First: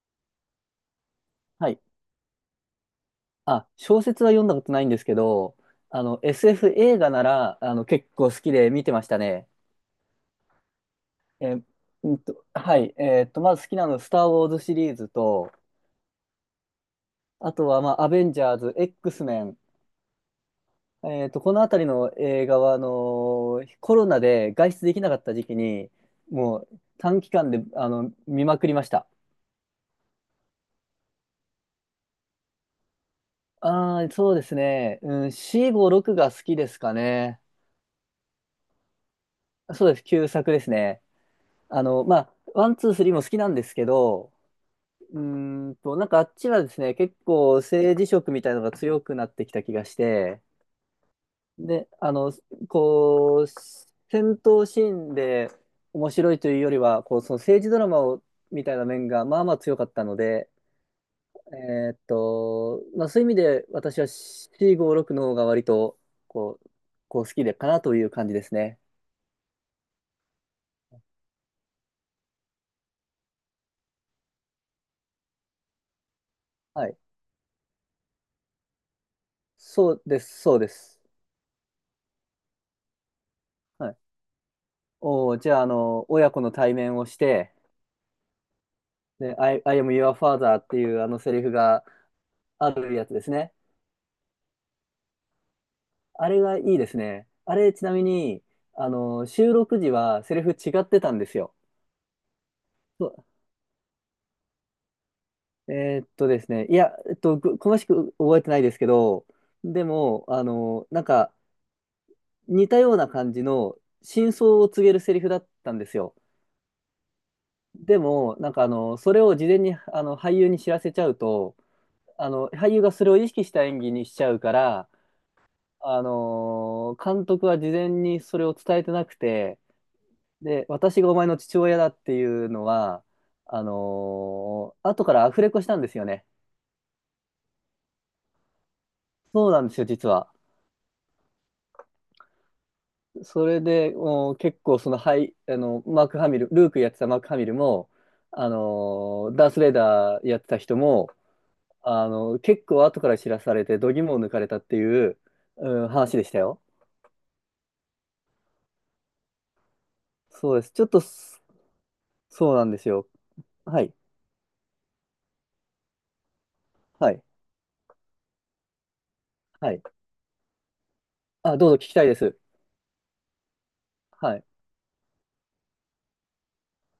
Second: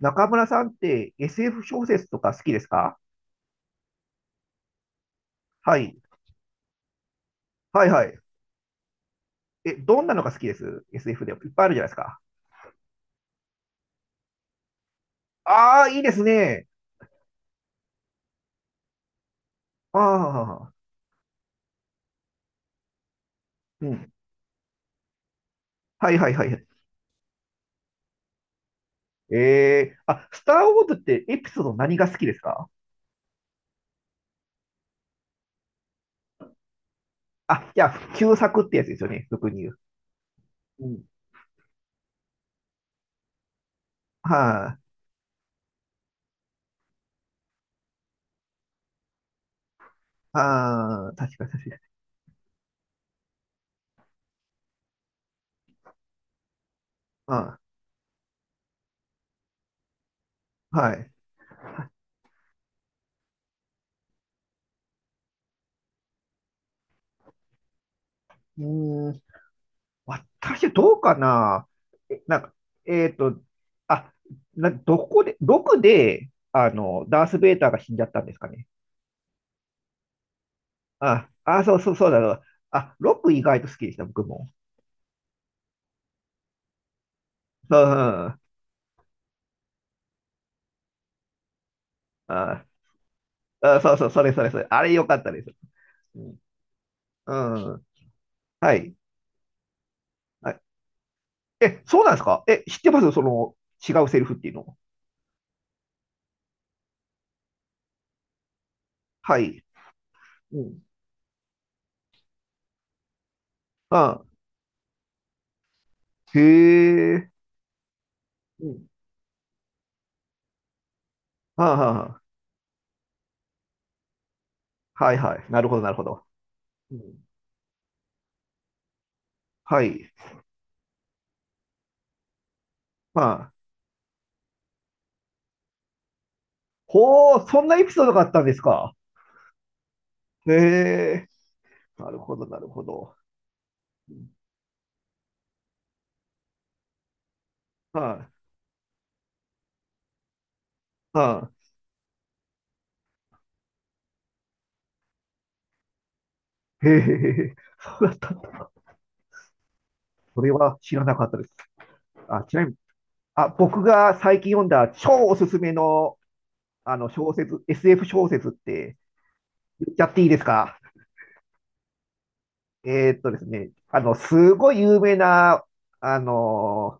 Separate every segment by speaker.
Speaker 1: 中村さんって SF
Speaker 2: はい。
Speaker 1: 小説とか好きですか？
Speaker 2: あ、小説は読んだことないんですけど、
Speaker 1: はい。
Speaker 2: SF 映画なら、
Speaker 1: はいは
Speaker 2: 結
Speaker 1: い。
Speaker 2: 構好きで見てましたね。
Speaker 1: え、どんなのが好きです？ SF でいっ
Speaker 2: え
Speaker 1: ぱ
Speaker 2: ー、
Speaker 1: いあるじゃないですか。
Speaker 2: はい。まず好きなの、スター・ウォーズシリーズと、
Speaker 1: ああ、いいですね。
Speaker 2: あとは、まあ、アベンジャーズ、X メン。
Speaker 1: ああ、
Speaker 2: このあたりの映画は、
Speaker 1: う
Speaker 2: コロ
Speaker 1: ん。
Speaker 2: ナで外出できなかった時期に、
Speaker 1: はいはいは
Speaker 2: も
Speaker 1: い。
Speaker 2: う短期間で、見まくりました。
Speaker 1: あ、スター・ウォーズってエピソード何が好きですか？
Speaker 2: ああ、そうですね。うん、4、5、6が好きですかね。
Speaker 1: あ、じゃあ、旧作ってやつですよね、俗に言う。
Speaker 2: そうです。旧作です
Speaker 1: う
Speaker 2: ね。
Speaker 1: ん。
Speaker 2: まあ、ワン、ツー、スリーも好きなんですけど、
Speaker 1: はい、
Speaker 2: なんかあっちはですね、結構政治色みたいなのが強くなってきた気がし
Speaker 1: あ。
Speaker 2: て、
Speaker 1: ああ、確かに確かに。
Speaker 2: で、こう、戦闘シーンで面白いというよりは、こう、その
Speaker 1: あ、
Speaker 2: 政治ドラマをみたいな面がまあまあ強かったので、
Speaker 1: はい。
Speaker 2: まあ、そういう意味で私は C56 の方が割と、こう、こう好きでかなという感じです
Speaker 1: う
Speaker 2: ね。
Speaker 1: ーん。私どうかな？なんか、えっと、あ、な、どこで、どこで、
Speaker 2: はい。
Speaker 1: ダース・ベイダーが死んじゃったんですかね。
Speaker 2: そうです、そうです。
Speaker 1: あ、あ、そうそうそうだろう。あ、ロック意外と好き
Speaker 2: は
Speaker 1: でし
Speaker 2: い。
Speaker 1: た、僕も。
Speaker 2: おー、じゃあ、親子の対面をして、
Speaker 1: うん、うん。
Speaker 2: で、I am your father っていうあのセリフが
Speaker 1: あ、
Speaker 2: あるやつですね。
Speaker 1: あ、そうそう、それそれそれ。あれ良かったです。う
Speaker 2: あ
Speaker 1: ん。
Speaker 2: れがいいですね。あ
Speaker 1: う
Speaker 2: れ、ち
Speaker 1: ん、
Speaker 2: なみに、
Speaker 1: はい。
Speaker 2: 収録時はセリフ
Speaker 1: はい。
Speaker 2: 違ってたんですよ。
Speaker 1: え、そうなんですか？え、知ってますそ
Speaker 2: そ
Speaker 1: の、違うセリフっていうの。
Speaker 2: えーっとですね、いや、詳しく覚えてないですけど、
Speaker 1: はい。
Speaker 2: でも、
Speaker 1: うん。
Speaker 2: なんか、似たような感じの
Speaker 1: あ、
Speaker 2: 真相を告げるセリフだったんですよ。
Speaker 1: へえ。
Speaker 2: でも、なんか
Speaker 1: うん。
Speaker 2: それを事前にあの俳優に知らせちゃうと、
Speaker 1: はあ、は
Speaker 2: 俳優がそれを意識した演技にしちゃうから、
Speaker 1: あ、はいはい。なるほど、なるほど。うん。
Speaker 2: 監督は事前にそれを伝えてなくて、
Speaker 1: はい。
Speaker 2: で、私がお前の父親だっていうのは、
Speaker 1: まあ、
Speaker 2: 後からアフレコしたんですよね。
Speaker 1: ほう、そんなエピソードがあったんですか。
Speaker 2: そうなんですよ、実は。
Speaker 1: へえ、なるほど、なるほど。
Speaker 2: それで、結構その、はい、マーク・ハミル、ルークやってたマーク・ハミルも、
Speaker 1: は
Speaker 2: ダース・レイダーやってた人も、
Speaker 1: い、は
Speaker 2: 結構後から知らされて、度肝を抜かれたっていう、うん、話でしたよ。
Speaker 1: い。へえ、そうだったんだ。それ
Speaker 2: そうです。
Speaker 1: は
Speaker 2: ちょっ
Speaker 1: 知
Speaker 2: と、
Speaker 1: らなかったです。あ、
Speaker 2: そ
Speaker 1: ち
Speaker 2: う
Speaker 1: な
Speaker 2: な
Speaker 1: み
Speaker 2: ん
Speaker 1: に、
Speaker 2: ですよ。
Speaker 1: あ、
Speaker 2: は
Speaker 1: 僕
Speaker 2: い、
Speaker 1: が最近読んだ超おすすめの、あの
Speaker 2: はい、
Speaker 1: 小説、SF 小説って
Speaker 2: はい。
Speaker 1: 言っちゃっていいですか？
Speaker 2: あ、どうぞ聞きたいです。
Speaker 1: ですね、
Speaker 2: はい。
Speaker 1: すごい有名な、あの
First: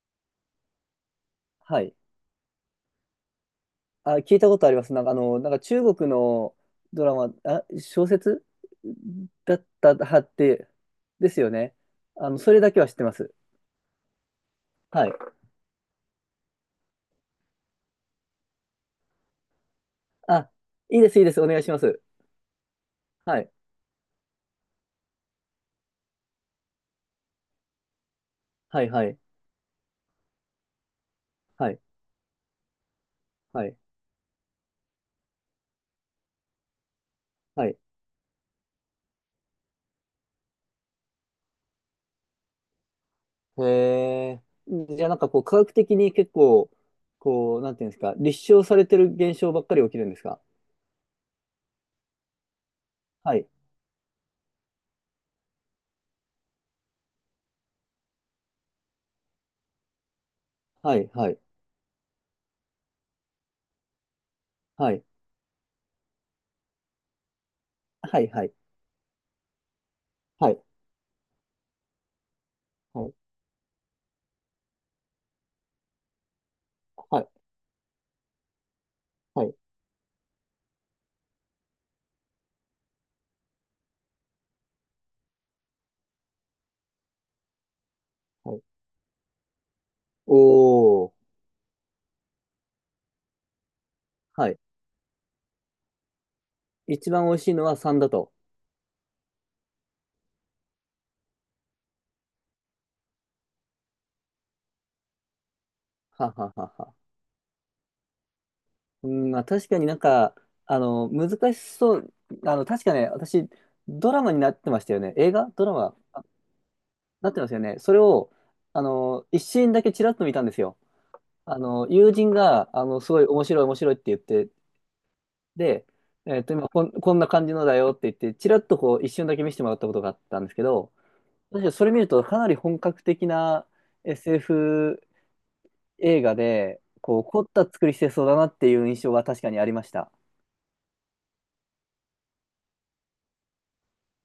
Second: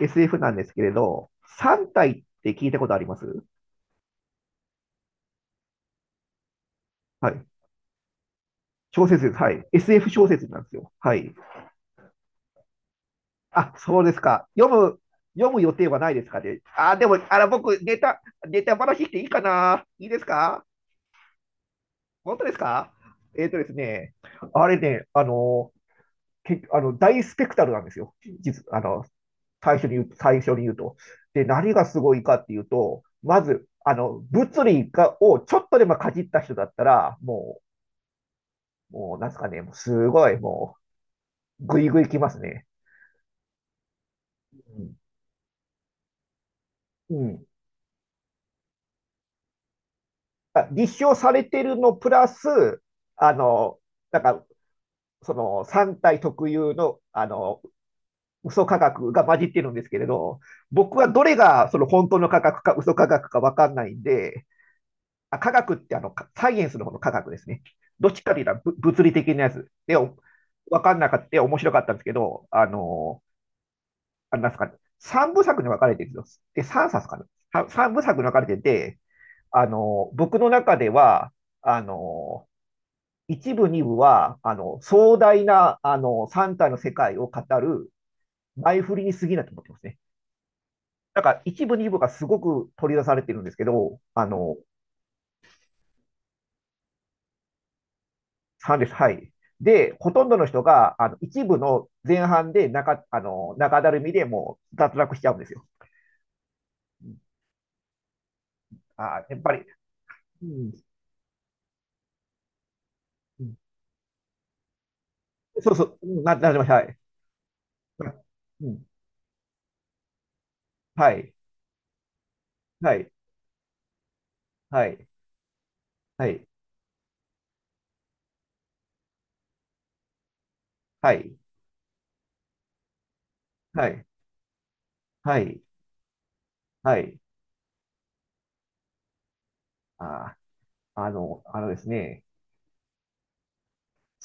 Speaker 1: SF なんですけれど、
Speaker 2: は
Speaker 1: 三
Speaker 2: い。
Speaker 1: 体って聞いたことあります？
Speaker 2: あ、聞いたことあります。なんか、なんか中国のドラ
Speaker 1: は
Speaker 2: マ、
Speaker 1: い。
Speaker 2: あ、小説
Speaker 1: 小説です。は
Speaker 2: だ
Speaker 1: い。
Speaker 2: った
Speaker 1: SF
Speaker 2: は
Speaker 1: 小
Speaker 2: っ
Speaker 1: 説なんで
Speaker 2: て、
Speaker 1: すよ。は
Speaker 2: で
Speaker 1: い。
Speaker 2: すよね。それだけは知ってます。
Speaker 1: あ、そうですか。
Speaker 2: はい。
Speaker 1: 読む予定はないですかね。あ、でも、あら、僕、ネタ話していいかな、いいです
Speaker 2: あ、
Speaker 1: か？
Speaker 2: いいです、いいです。お願いします。
Speaker 1: 本当ですか？
Speaker 2: はい。
Speaker 1: ですね、あれね、あの、け、あの、大スペクタルなんですよ。実、あ
Speaker 2: はい、は
Speaker 1: の、
Speaker 2: い。
Speaker 1: 最初に言う、最初に言うと。で、
Speaker 2: は
Speaker 1: 何
Speaker 2: い、
Speaker 1: がすごいかっていうと、ま
Speaker 2: は
Speaker 1: ず、
Speaker 2: い、
Speaker 1: 物理をちょっとでもかじった人だったら、も
Speaker 2: はい。
Speaker 1: う、もう、なんですかね、もうすごい、もう、ぐいぐいきますね。
Speaker 2: へえ。
Speaker 1: うん。
Speaker 2: じゃあ、なんかこう、科学的に結構、
Speaker 1: うん。
Speaker 2: こう、なんていうんですか、立証されてる現象ばっかり起きるんですか？
Speaker 1: あ、立証されてるのプラス、あ
Speaker 2: はい、
Speaker 1: の、なんか、その3体特有の、嘘科学が混じってるんですけれど、
Speaker 2: は
Speaker 1: 僕は
Speaker 2: い、
Speaker 1: ど
Speaker 2: は
Speaker 1: れ
Speaker 2: い、
Speaker 1: がその本当の科学か嘘科学かわかんないんで、
Speaker 2: はい、
Speaker 1: あ、科学ってサイエンスの方の科学ですね。どっ
Speaker 2: は
Speaker 1: ち
Speaker 2: い、
Speaker 1: かという
Speaker 2: はい、
Speaker 1: と物理的なやつで、
Speaker 2: はい、
Speaker 1: わかんなかった、面白かったんですけど、
Speaker 2: はい、
Speaker 1: あれなんですかね、3部作に分かれてるんですよ。で、3冊か
Speaker 2: はい、
Speaker 1: な。3部作に分かれてて、
Speaker 2: はい。
Speaker 1: 僕の中では、あの、一部、二部は、壮大な、三体の世界を語る
Speaker 2: はい。
Speaker 1: 前振りに過ぎないと思ってますね。
Speaker 2: お
Speaker 1: だ
Speaker 2: ー。
Speaker 1: から、一部、二部がすごく取り出されてるんですけど、
Speaker 2: はい。一番美味しいのは3だと。
Speaker 1: 3です。はい。で、ほとんどの人が、一部の前半で中、あの、中だるみでもう脱落しちゃうんですよ。
Speaker 2: はははは。
Speaker 1: うん。
Speaker 2: う
Speaker 1: あ、
Speaker 2: ん、
Speaker 1: や
Speaker 2: ま
Speaker 1: っ
Speaker 2: あ
Speaker 1: ぱり、
Speaker 2: 確かになんか、
Speaker 1: うん、
Speaker 2: 難しそう。確かね、
Speaker 1: う
Speaker 2: 私、
Speaker 1: ん、
Speaker 2: ドラマになってましたよね。映画ド
Speaker 1: そ
Speaker 2: ラ
Speaker 1: うそ
Speaker 2: マ
Speaker 1: う、うん
Speaker 2: あ
Speaker 1: なりました。はい。
Speaker 2: なってますよね。それを、
Speaker 1: うん、
Speaker 2: 一シーンだけちらっと見たんですよ。
Speaker 1: はい、
Speaker 2: 友人が、
Speaker 1: は
Speaker 2: す
Speaker 1: い、
Speaker 2: ごい面白い面白いって言って、
Speaker 1: はい、
Speaker 2: で、
Speaker 1: はい、
Speaker 2: 今こんな感じのだよって言って、ちらっとこう、一瞬だけ見せてもらったことがあったんですけど、
Speaker 1: はい、
Speaker 2: 確かにそれ見ると、かなり本格的な
Speaker 1: はい、
Speaker 2: SF
Speaker 1: はい、
Speaker 2: 映画で、
Speaker 1: は
Speaker 2: こ
Speaker 1: い、
Speaker 2: う、凝った作りしてそうだなっていう印象は確かにありました。
Speaker 1: あー、あの、あのですね、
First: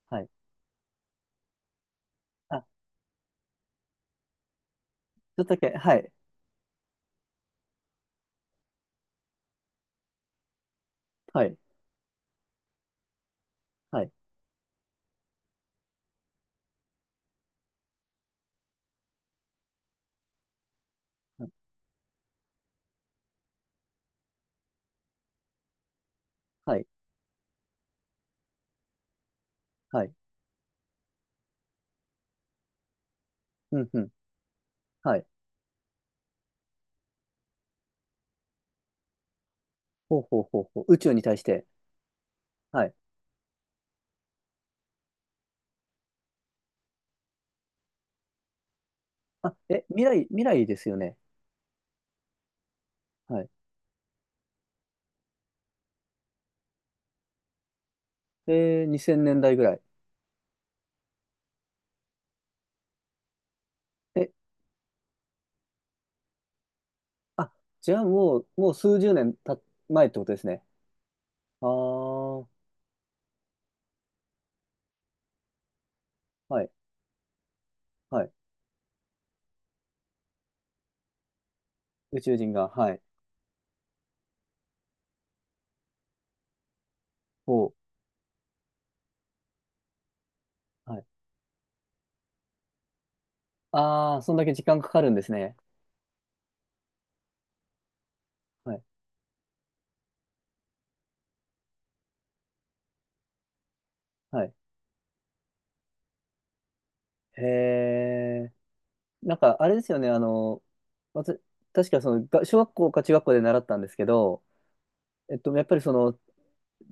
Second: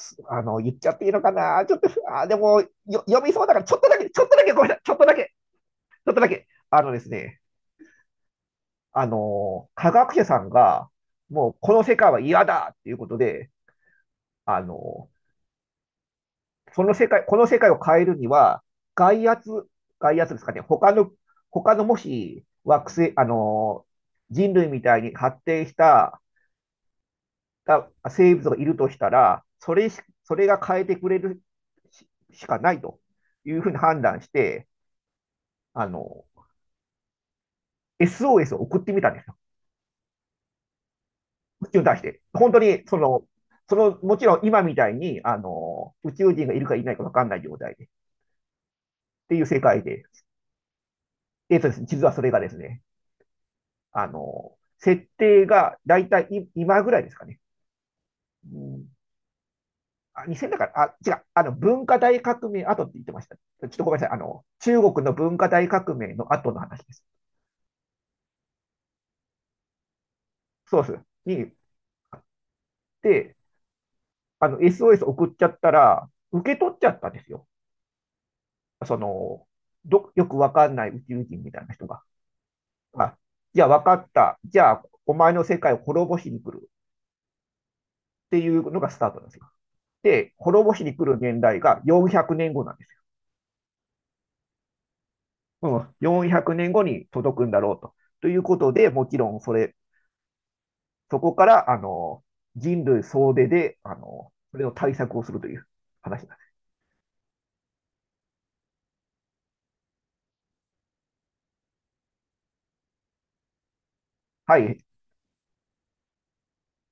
Speaker 2: はい。
Speaker 1: あの、言っちゃっていいのかなちょっと、あ、でも、
Speaker 2: あ、ち
Speaker 1: 読みそうだから、ちょっとだけ、ちょっとだけ、ごめんなさい、ちょっとだけ、
Speaker 2: ょっとだけ、は
Speaker 1: ちょ
Speaker 2: い。
Speaker 1: っとだけ。あのですね、あの、科学者さんが、
Speaker 2: は
Speaker 1: もう、
Speaker 2: い。
Speaker 1: この世界は嫌だっていうことで、
Speaker 2: はい。
Speaker 1: あの、その世界、この世界を変えるには、外圧、外圧ですかね、他のもし、惑星、人類みたいに発展した
Speaker 2: はい。
Speaker 1: 生物がいるとしたら、
Speaker 2: はい。
Speaker 1: それが変えてくれるしかないというふうに
Speaker 2: うんう
Speaker 1: 判
Speaker 2: ん。
Speaker 1: 断して、
Speaker 2: はい。
Speaker 1: あの、SOS を送ってみたんですよ。
Speaker 2: ほうほうほうほう。宇宙に対して。
Speaker 1: 宇宙に対して。本当に、
Speaker 2: はい。
Speaker 1: その、もちろん今みたいに、宇宙人がいるかいないか分かんない状態で、っていう
Speaker 2: あ、
Speaker 1: 世界
Speaker 2: え、
Speaker 1: で。
Speaker 2: 未来ですよね。
Speaker 1: ですね、実はそれがですね、
Speaker 2: はい。
Speaker 1: 設定が大体今ぐらいですかね。う
Speaker 2: えー、
Speaker 1: ん、
Speaker 2: 2000年代ぐらい。
Speaker 1: あ、2000だから、あ、違う、文化大革命後って言ってました。ちょっとごめんなさい。
Speaker 2: え、
Speaker 1: 中国の文化大革命の後の話です。
Speaker 2: あ、じゃあもう数十年前ってことですね。
Speaker 1: そうです。に、
Speaker 2: あ
Speaker 1: あっ
Speaker 2: あ、は
Speaker 1: て、あの、SOS 送っちゃったら、受け
Speaker 2: い。
Speaker 1: 取っちゃったんですよ。
Speaker 2: はい。
Speaker 1: その、よくわかんない宇宙人みたいな人が、
Speaker 2: 宇宙人が、はい。
Speaker 1: あ、じゃあわかった。じゃあ、お前の世界を滅ぼしに来る
Speaker 2: ほう。
Speaker 1: っていうのがスタートなんですよ。で、滅ぼしに
Speaker 2: は
Speaker 1: 来
Speaker 2: い。
Speaker 1: る年代が400年後なんですよ。
Speaker 2: ああ、そんだけ時間かかるんですね。
Speaker 1: うん、400年後に届くんだろうと。ということ
Speaker 2: はい。
Speaker 1: で、もちろんそこから、人類総出で、
Speaker 2: はい。
Speaker 1: それの対策をするという話なんです。
Speaker 2: へえ。なんか、あれですよね、わた確かその、が小学校か中学校で習ったんですけど、
Speaker 1: はい、
Speaker 2: やっぱりその、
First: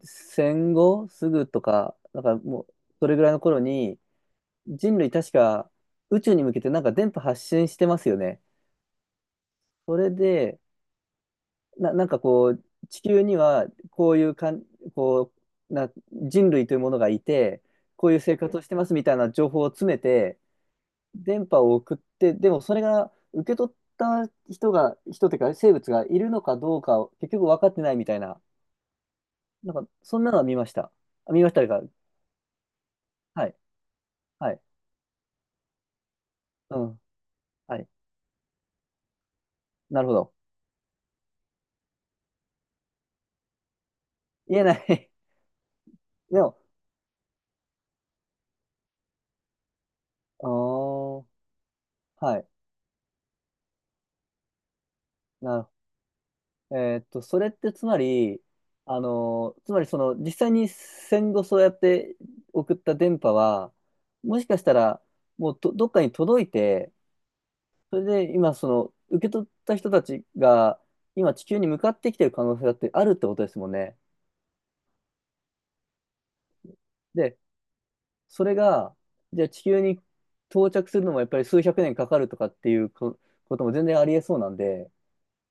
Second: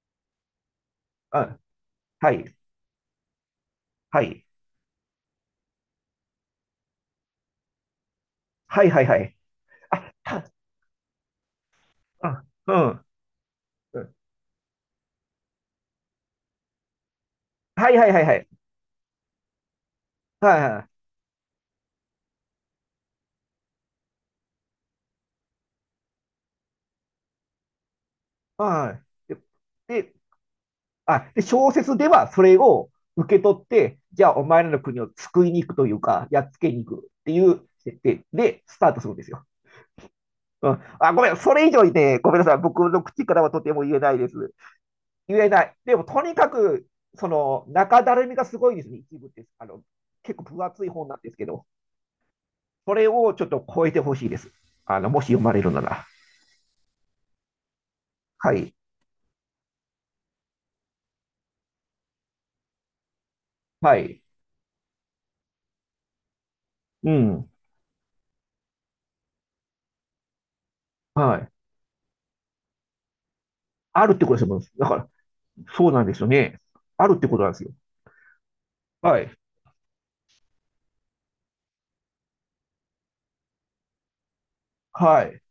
Speaker 2: 戦後す
Speaker 1: う
Speaker 2: ぐ
Speaker 1: ん、
Speaker 2: とか、なん
Speaker 1: は
Speaker 2: か
Speaker 1: い、
Speaker 2: もう、それぐらいの頃に、
Speaker 1: はい、
Speaker 2: 人類確か宇宙に向けてなんか電波発信してますよね。
Speaker 1: はい、はい、はい。
Speaker 2: それ
Speaker 1: あ、
Speaker 2: で、なんかこう、
Speaker 1: う
Speaker 2: 地
Speaker 1: ん、
Speaker 2: 球には
Speaker 1: う
Speaker 2: こ
Speaker 1: ん、
Speaker 2: ういうこう、人類というものがいて、
Speaker 1: はい、は
Speaker 2: こ
Speaker 1: い、
Speaker 2: ういう
Speaker 1: はい、は
Speaker 2: 生
Speaker 1: い、
Speaker 2: 活をしてますみたいな情報を詰めて、
Speaker 1: はい、はい、
Speaker 2: 電波を送って、でもそれが受け取った人が、人というか生物がいるのかどうかを結局分かってないみたいな、
Speaker 1: はい。
Speaker 2: なんか
Speaker 1: で
Speaker 2: そんなのは見ました。あ、
Speaker 1: で、
Speaker 2: 見ました
Speaker 1: 小
Speaker 2: か。
Speaker 1: 説ではそれを受け
Speaker 2: はい、
Speaker 1: 取って、じゃあお
Speaker 2: はい、
Speaker 1: 前らの国を救いに行くというか、やっつけ
Speaker 2: う
Speaker 1: に行く
Speaker 2: ん、
Speaker 1: っていう
Speaker 2: はい、
Speaker 1: 設定でスタートするんですよ。
Speaker 2: なるほど。
Speaker 1: うん、あ、ごめん、それ以上にね、ごめんなさい、僕の口からはとても言えないです。
Speaker 2: 言えない。
Speaker 1: 言えない。でも、と に
Speaker 2: で
Speaker 1: か
Speaker 2: も、
Speaker 1: く、その、中だるみがすごいですね、一部って。結構
Speaker 2: あ
Speaker 1: 分厚い本なん
Speaker 2: ー、
Speaker 1: ですけど、
Speaker 2: はい、
Speaker 1: それをちょっと超えてほしいです。もし読まれ
Speaker 2: な
Speaker 1: るなら。
Speaker 2: それってつまり、
Speaker 1: はい。
Speaker 2: つまりその実際に戦後そうやって送った電波は、
Speaker 1: はい。
Speaker 2: もしかしたらもうどっかに届いて、
Speaker 1: うん。
Speaker 2: それで今、その、受け取った人たちが、今
Speaker 1: は
Speaker 2: 地
Speaker 1: い。
Speaker 2: 球に向かってきてる可能性だってあるってことですもんね。
Speaker 1: あるってことですもん。だから、そうなんですよね。あるってこ
Speaker 2: で、
Speaker 1: となんですよ。
Speaker 2: それが、
Speaker 1: はい。
Speaker 2: じゃあ地球に到着するのもやっぱり数百年かかるとかっていうことも全然ありえそうなんで、
Speaker 1: はい。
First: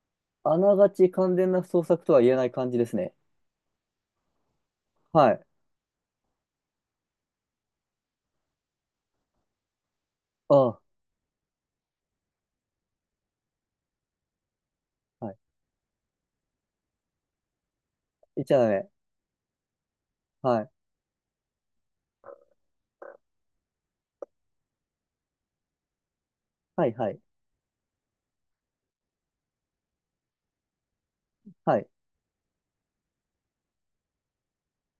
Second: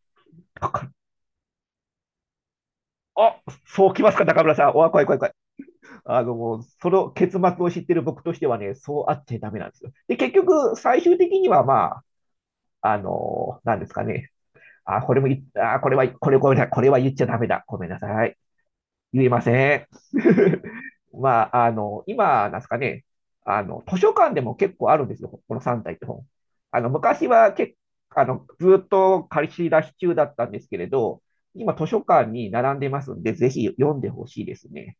Speaker 2: あながち完全な捜索とは言えない感じですね。
Speaker 1: あ、そうきますか、中村さん。おわ、怖い怖い怖
Speaker 2: は
Speaker 1: い。
Speaker 2: い。
Speaker 1: その結末を知ってる僕としてはね、そうあっちゃダメなんですよ。で、結局、
Speaker 2: あ
Speaker 1: 最終的にはまあ、なんですかね。あ、これ
Speaker 2: あ、
Speaker 1: も
Speaker 2: はい。
Speaker 1: い、あ、これは、これ、これ、これは言っちゃダメだ。ごめんなさい。
Speaker 2: 言っちゃダメ。
Speaker 1: 言えません。
Speaker 2: は い。
Speaker 1: まあ、今、なんですかね、図書館でも結構あるんですよ、この3体って本。
Speaker 2: はい、はい。
Speaker 1: 昔は結あの、ずっと借り出し中だったんですけれど、今
Speaker 2: は
Speaker 1: 図
Speaker 2: い。
Speaker 1: 書館に並んでますんで、ぜひ読んでほしいですね。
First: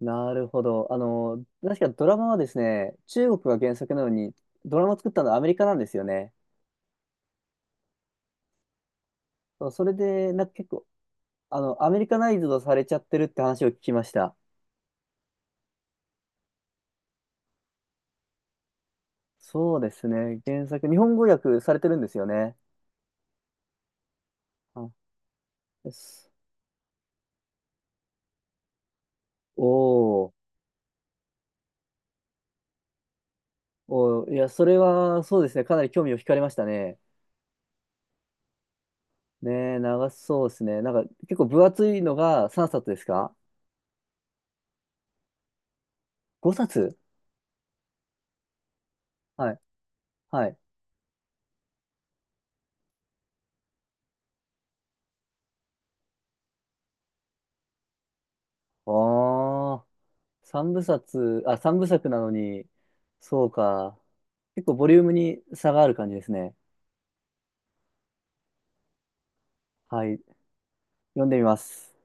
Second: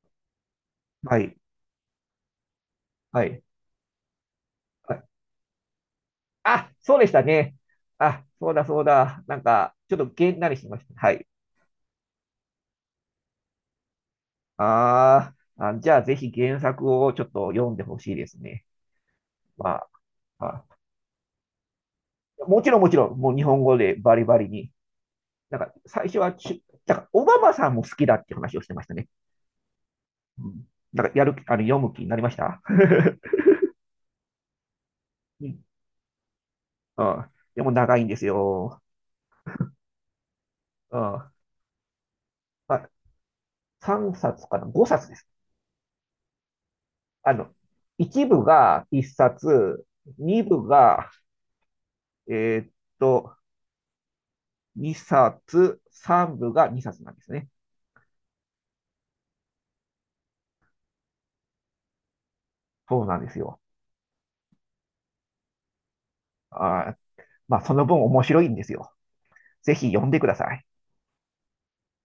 Speaker 2: なるほど。
Speaker 1: はい。
Speaker 2: 確かドラマはですね、
Speaker 1: は
Speaker 2: 中
Speaker 1: い。
Speaker 2: 国が原作なのに、ドラマ
Speaker 1: は
Speaker 2: を
Speaker 1: い。
Speaker 2: 作ったのはアメリカなんですよね。
Speaker 1: あ、そうでしたね。あ、そうだそうだ。なん
Speaker 2: そう、
Speaker 1: か、
Speaker 2: そ
Speaker 1: ち
Speaker 2: れ
Speaker 1: ょっとげ
Speaker 2: で、
Speaker 1: ん
Speaker 2: なん
Speaker 1: な
Speaker 2: か
Speaker 1: りし
Speaker 2: 結
Speaker 1: まし
Speaker 2: 構、
Speaker 1: た。はい。
Speaker 2: アメリカナイズドされちゃってるって話を聞きました。
Speaker 1: あーあ、じゃあぜひ原作をちょっと読んでほしいですね。ま
Speaker 2: そう
Speaker 1: あ、
Speaker 2: ですね。
Speaker 1: あ、
Speaker 2: 原作、日本語訳されてるんですよね。
Speaker 1: もちろんもちろん、もう日本語でバリバリに。
Speaker 2: あ、
Speaker 1: なんか
Speaker 2: で
Speaker 1: 最初
Speaker 2: す。
Speaker 1: はだからオバマさんも好きだって話をしてましたね。
Speaker 2: おー。
Speaker 1: うん。なんかやる、あの、読む気になりました。
Speaker 2: おー、いや、それは、そう
Speaker 1: う
Speaker 2: です
Speaker 1: ん。
Speaker 2: ね。かなり興味を惹かれましたね。
Speaker 1: うん。でも長いんですよ。
Speaker 2: ねえ、長そうですね。なん
Speaker 1: うん。
Speaker 2: か、
Speaker 1: ま
Speaker 2: 結構分厚いのが3冊
Speaker 1: あ、
Speaker 2: ですか？
Speaker 1: 3冊かな？ 5 冊です。
Speaker 2: 5 冊？
Speaker 1: あの、1部が1
Speaker 2: はい。
Speaker 1: 冊、2
Speaker 2: はい。
Speaker 1: 部が、えーっと、2冊、3部が2冊なんですね。
Speaker 2: ああ、3部作なのに、
Speaker 1: そうなんです
Speaker 2: そう
Speaker 1: よ。
Speaker 2: か。結構ボリュームに差がある感じですね。
Speaker 1: あー、まあ、その分面白いんですよ。ぜひ読
Speaker 2: は
Speaker 1: ん
Speaker 2: い。
Speaker 1: でください。
Speaker 2: 読んでみます。